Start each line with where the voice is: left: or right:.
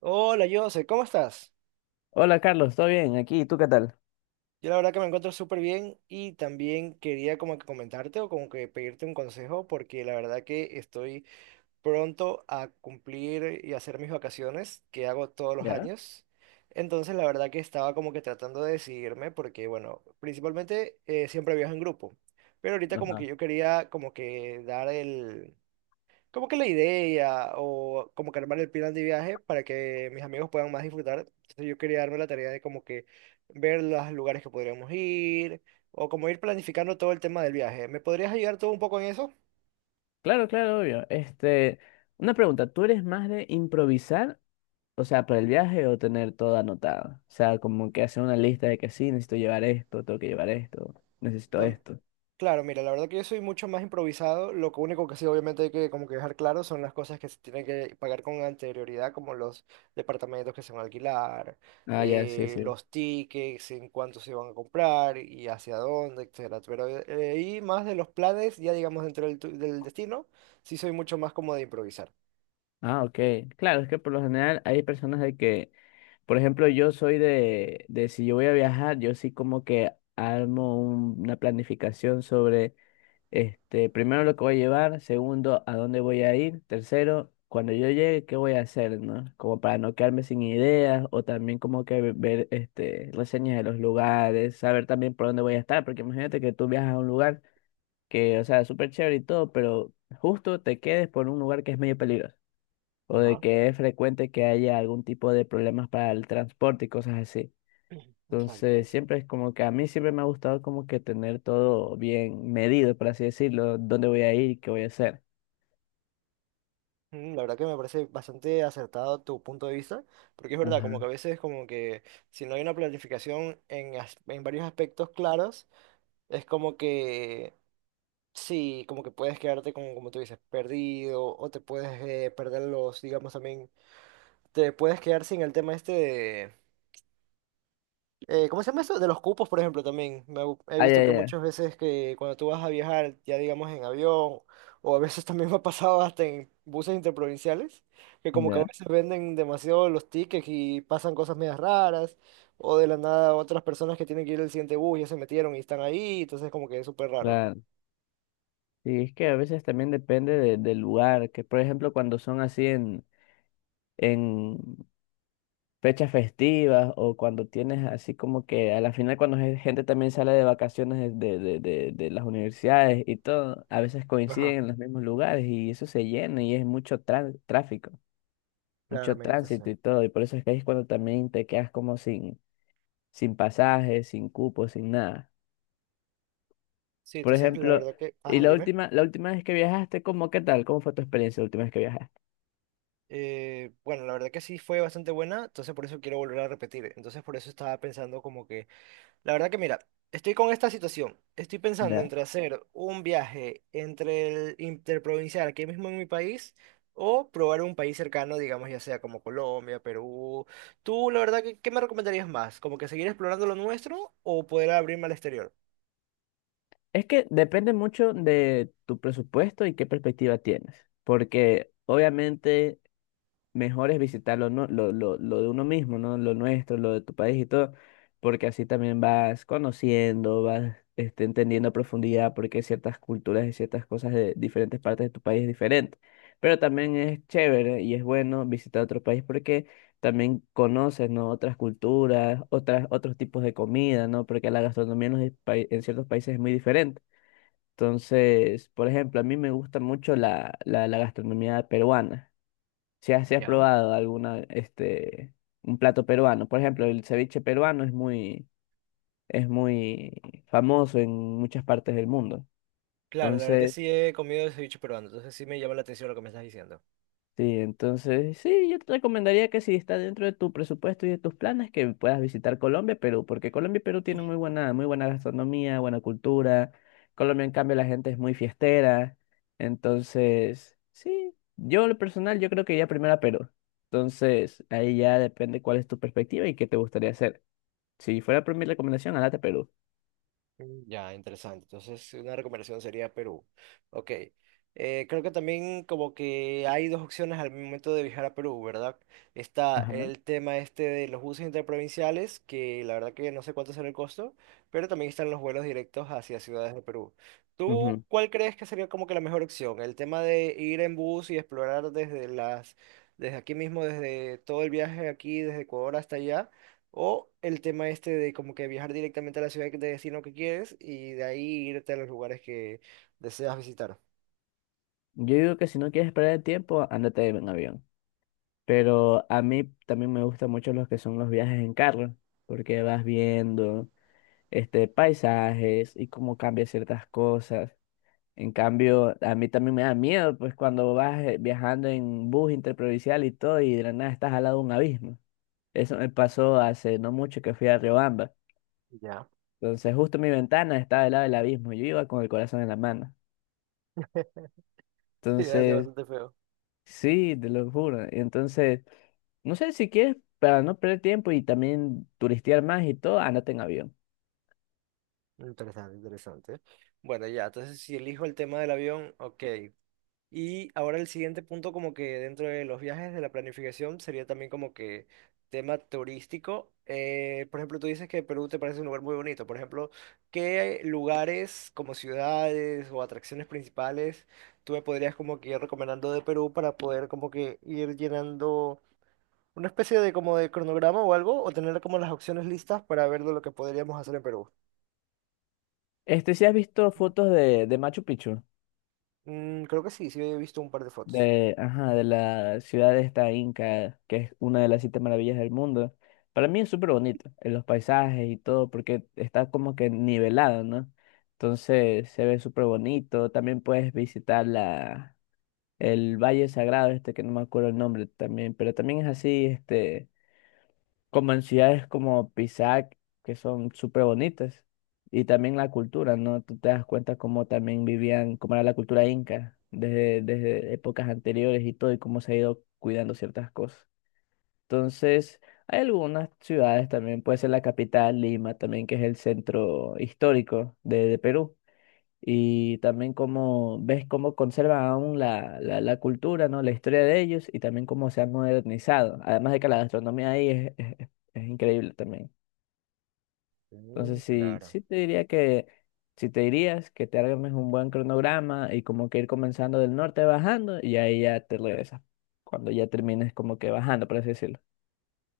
right: Hola, Jose, ¿cómo estás?
left: Hola Carlos, ¿todo bien? Aquí, ¿tú qué tal?
right: Yo la verdad que me encuentro súper bien y también quería como que comentarte o como que pedirte un consejo porque la verdad que estoy pronto a cumplir y hacer mis vacaciones que hago todos los
left: ¿Ya?
right: años. Entonces la verdad que estaba como que tratando de decidirme porque bueno, principalmente siempre viajo en grupo, pero ahorita como
left: Ajá.
right: que yo quería como que dar el como que la idea o como que armar el plan de viaje para que mis amigos puedan más disfrutar. Entonces yo quería darme la tarea de como que ver los lugares que podríamos ir o como ir planificando todo el tema del viaje. ¿Me podrías ayudar tú un poco en eso?
left: Claro, claro, obvio. Una pregunta, ¿tú eres más de improvisar, o sea, para el viaje o tener todo anotado? O sea, como que hacer una lista de que sí, necesito llevar esto, tengo que llevar esto, necesito
right: No-
left: esto.
right: Claro, mira, la verdad que yo soy mucho más improvisado. Lo que único que sí, obviamente, hay que como que dejar claro son las cosas que se tienen que pagar con anterioridad, como los departamentos que se van a alquilar,
left: Ah, ya, sí, sí.
right: los tickets, en cuánto se van a comprar y hacia dónde, etcétera. Pero ahí más de los planes, ya digamos dentro del, del destino, sí soy mucho más como de improvisar.
left: Ah, ok. Claro, es que por lo general hay personas de que, por ejemplo, yo soy de si yo voy a viajar, yo sí como que armo una planificación sobre. Primero lo que voy a llevar, segundo, a dónde voy a ir, tercero, cuando yo llegue, qué voy a hacer, ¿no? Como para no quedarme sin ideas o también como que ver reseñas de los lugares, saber también por dónde voy a estar, porque imagínate que tú viajas a un lugar que, o sea, es súper chévere y todo, pero justo te quedes por un lugar que es medio peligroso o de
right: Ajá.
left: que es frecuente que haya algún tipo de problemas para el transporte y cosas así. Entonces,
right: Exactamente.
left: siempre es como que a mí siempre me ha gustado como que tener todo bien medido, por así decirlo, dónde voy a ir qué voy a hacer.
right: La verdad que me parece bastante acertado tu punto de vista, porque es verdad,
left: Ajá.
right: como que a veces como que si no hay una planificación en, en varios aspectos claros, es como que sí, como que puedes quedarte como, como tú dices, perdido, o te puedes perder los, digamos también, te puedes quedar sin el tema este ¿cómo se llama eso? De los cupos, por ejemplo, también. He
left: Ah,
right: visto
left: ya,
right: que
left: ya,
right: muchas veces que cuando tú vas a viajar, ya digamos en avión, o a veces también me ha pasado hasta en buses interprovinciales, que como que a
left: ya,
right: veces venden demasiado los tickets y pasan cosas medias raras, o de la nada otras personas que tienen que ir al siguiente bus ya se metieron y están ahí, entonces como que es súper raro.
left: claro. Y es que a veces también depende del lugar, que por ejemplo cuando son así en fechas festivas o cuando tienes así como que a la final cuando gente también sale de vacaciones de las universidades y todo, a veces coinciden
right: Ajá,
left: en los mismos lugares y eso se llena y es mucho tráfico. Mucho
right: claramente, sí.
left: tránsito y todo, y por eso es que ahí es cuando también te quedas como sin, sin pasajes, sin cupos, sin nada.
right: Sí,
left: Por
right: entonces la
left: ejemplo,
right: verdad que,
left: y
right: ajá, dime.
left: la última vez que viajaste, ¿cómo qué tal? ¿Cómo fue tu experiencia la última vez que viajaste?
right: Bueno, la verdad que sí fue bastante buena, entonces por eso quiero volver a repetir. Entonces por eso estaba pensando como que... La verdad que mira, estoy con esta situación. Estoy pensando
left: Ya.
right: entre hacer un viaje entre el interprovincial aquí mismo en mi país o probar un país cercano, digamos, ya sea como Colombia, Perú. Tú, la verdad, que, ¿qué me recomendarías más? ¿Como que seguir explorando lo nuestro o poder abrirme al exterior?
left: Es que depende mucho de tu presupuesto y qué perspectiva tienes, porque obviamente mejor es visitar lo de uno mismo, ¿no? Lo nuestro, lo de tu país y todo, porque así también vas conociendo, vas entendiendo a profundidad por qué ciertas culturas y ciertas cosas de diferentes partes de tu país es diferente. Pero también es chévere y es bueno visitar otro país porque también conoces, ¿no? Otras culturas, otras, otros tipos de comida, ¿no? Porque la gastronomía en, en ciertos países es muy diferente. Entonces, por ejemplo, a mí me gusta mucho la gastronomía peruana. Si has
right: Ya.
left: probado alguna, un plato peruano. Por ejemplo, el ceviche peruano es muy famoso en muchas partes del mundo.
right: Claro, la verdad que
left: entonces
right: sí he comido ceviche peruano, entonces sí me llama la atención lo que me estás diciendo.
left: Sí, entonces sí, yo te recomendaría que si está dentro de tu presupuesto y de tus planes, que puedas visitar Colombia, Perú, porque Colombia y Perú tienen muy buena gastronomía, buena cultura. Colombia, en cambio, la gente es muy fiestera. Entonces, sí, yo en lo personal, yo creo que iría primero a Perú. Entonces, ahí ya depende cuál es tu perspectiva y qué te gustaría hacer. Si fuera por mi recomendación, ándate a Perú.
right: Ya, interesante. Entonces, una recomendación sería Perú. Ok. Creo que también como que hay dos opciones al momento de viajar a Perú, ¿verdad? Está
left: Ajá.
right: el tema este de los buses interprovinciales, que la verdad que no sé cuánto será el costo, pero también están los vuelos directos hacia ciudades de Perú. ¿Tú
left: Ujú.
right: cuál crees que sería como que la mejor opción? ¿El tema de ir en bus y explorar desde las, desde aquí mismo, desde todo el viaje aquí, desde Ecuador hasta allá? O el tema este de como que viajar directamente a la ciudad de destino que quieres y de ahí irte a los lugares que deseas visitar.
left: Yo digo que si no quieres perder el tiempo, ándate en avión. Pero a mí también me gustan mucho los que son los viajes en carro, porque vas viendo paisajes y cómo cambia ciertas cosas. En cambio, a mí también me da miedo, pues cuando vas viajando en bus interprovincial y todo, y de la nada estás al lado de un abismo. Eso me pasó hace no mucho que fui a Riobamba.
right: Ya.
left: Entonces, justo mi ventana estaba al lado del abismo. Yo iba con el corazón en la mano.
right: Sí, hace
left: Entonces,
right: bastante feo.
left: sí, te lo juro. Entonces. No sé si quieres, para no perder tiempo y también turistear más y todo, andate en avión.
right: Interesante, interesante. Bueno, ya, entonces si elijo el tema del avión, ok. Y ahora el siguiente punto, como que dentro de los viajes, de la planificación, sería también como que tema turístico. Por ejemplo, tú dices que Perú te parece un lugar muy bonito. Por ejemplo, ¿qué lugares como ciudades o atracciones principales tú me podrías como que ir recomendando de Perú para poder como que ir llenando una especie de como de cronograma o algo, o tener como las opciones listas para ver de lo que podríamos hacer en Perú?
left: ¿Si has visto fotos de Machu Picchu?
right: Creo que sí, sí he visto un par de fotos.
left: De, ajá, de la ciudad de esta Inca, que es una de las siete maravillas del mundo. Para mí es súper bonito, en los paisajes y todo, porque está como que nivelado, ¿no? Entonces se ve súper bonito. También puedes visitar el Valle Sagrado, que no me acuerdo el nombre también, pero también es así, como en ciudades como Pisac, que son súper bonitas, y también la cultura, ¿no? Tú te das cuenta cómo también vivían, cómo era la cultura inca desde épocas anteriores y todo, y cómo se ha ido cuidando ciertas cosas. Entonces, hay algunas ciudades también, puede ser la capital, Lima, también, que es el centro histórico de Perú y también cómo ves cómo conservan aún la cultura, ¿no? La historia de ellos y también cómo se han modernizado. Además de que la gastronomía ahí es increíble también.
right: Mm,
left: Entonces, sí,
right: claro.
left: sí te diría que, si te dirías que te armes un buen cronograma y como que ir comenzando del norte bajando y ahí ya te regresas, cuando ya termines como que bajando, por así decirlo.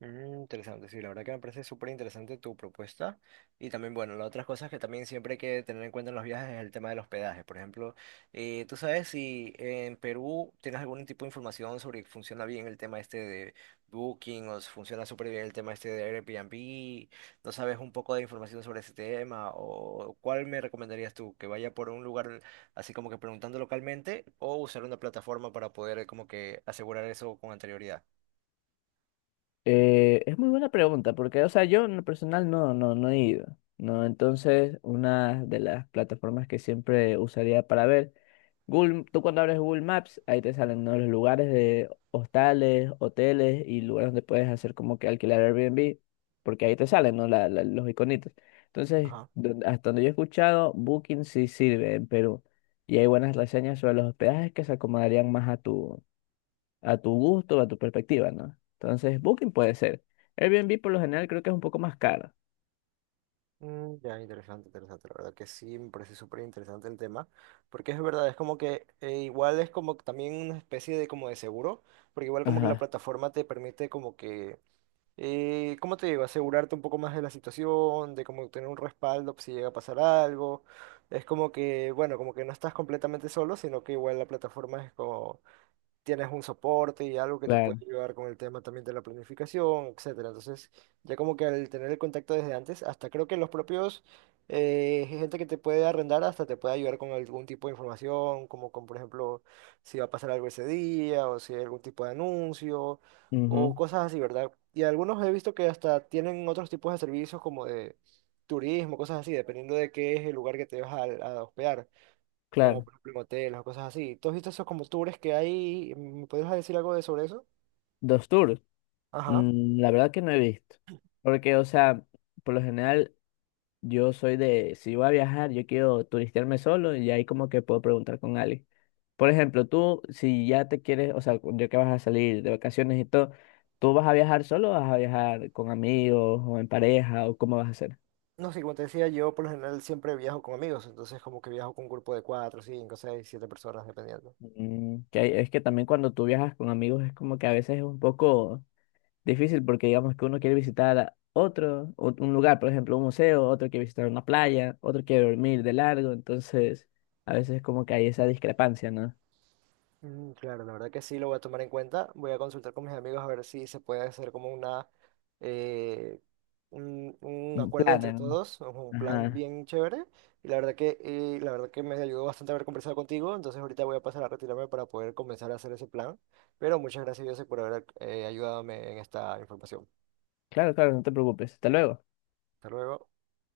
right: Mm, interesante, sí, la verdad que me parece súper interesante tu propuesta. Y también, bueno, las otras cosas que también siempre hay que tener en cuenta en los viajes es el tema del hospedaje. Por ejemplo, ¿tú sabes si en Perú tienes algún tipo de información sobre que funciona bien el tema este de Booking o si funciona súper bien el tema este de Airbnb? ¿No sabes un poco de información sobre ese tema? ¿O cuál me recomendarías tú? ¿Que vaya por un lugar así como que preguntando localmente o usar una plataforma para poder como que asegurar eso con anterioridad?
left: Es muy buena pregunta, porque, o sea, yo en lo personal no he ido, ¿no? Entonces, una de las plataformas que siempre usaría para ver, Google, tú cuando abres Google Maps, ahí te salen, ¿no? Los lugares de hostales, hoteles y lugares donde puedes hacer como que alquilar Airbnb, porque ahí te salen, ¿no? Los iconitos. Entonces, hasta donde yo he escuchado, Booking sí sirve en Perú, y hay buenas reseñas sobre los hospedajes que se acomodarían más a tu gusto, a tu perspectiva, ¿no? Entonces, Booking puede ser. Airbnb por lo general creo que es un poco más caro.
right: Ya, interesante, interesante. La verdad que sí, me parece súper interesante el tema, porque es verdad, es como que igual es como que también una especie de como de seguro, porque igual como que la
left: Ajá,
right: plataforma te permite como que, ¿cómo te digo? Asegurarte un poco más de la situación, de como tener un respaldo si llega a pasar algo. Es como que, bueno, como que no estás completamente solo, sino que igual la plataforma es como, tienes un soporte y algo que te puede
left: claro.
right: ayudar con el tema también de la planificación, etcétera. Entonces, ya como que al tener el contacto desde antes, hasta creo que los propios gente que te puede arrendar hasta te puede ayudar con algún tipo de información, como con, por ejemplo, si va a pasar algo ese día o si hay algún tipo de anuncio o
left: Ujú,
right: cosas así, ¿verdad? Y algunos he visto que hasta tienen otros tipos de servicios como de turismo, cosas así, dependiendo de qué es el lugar que te vas a hospedar como
left: claro.
right: por ejemplo en hoteles o cosas así. ¿Tú has visto esos como tours que hay? ¿Me puedes decir algo de sobre eso?
left: Dos tours.
right: Ajá.
left: La verdad que no he visto. Porque, o sea, por lo general yo soy de, si voy a viajar, yo quiero turistearme solo y ahí como que puedo preguntar con alguien. Por ejemplo, tú, si ya te quieres, o sea, ya que vas a salir de vacaciones y todo, ¿tú vas a viajar solo o vas a viajar con amigos o en pareja o cómo vas a hacer?
right: No sé, como te decía, yo por lo general siempre viajo con amigos, entonces como que viajo con un grupo de cuatro, cinco, seis, siete personas, dependiendo.
left: Mm, es que también cuando tú viajas con amigos es como que a veces es un poco difícil porque digamos que uno quiere visitar a otro, un lugar, por ejemplo, un museo, otro quiere visitar una playa, otro quiere dormir de largo, entonces a veces es como que hay esa discrepancia, ¿no?
right: Claro, la verdad que sí, lo voy a tomar en cuenta. Voy a consultar con mis amigos a ver si se puede hacer como una, eh, un,
left: Un
right: acuerdo
left: plan,
right: entre todos, o un
left: ¿no?
right: plan
left: Ajá.
right: bien chévere. Y la verdad que me ayudó bastante haber conversado contigo. Entonces ahorita voy a pasar a retirarme para poder comenzar a hacer ese plan. Pero muchas gracias, José, por haber ayudado en esta información.
left: Claro, claro, no te preocupes. Hasta luego.
right: Hasta luego.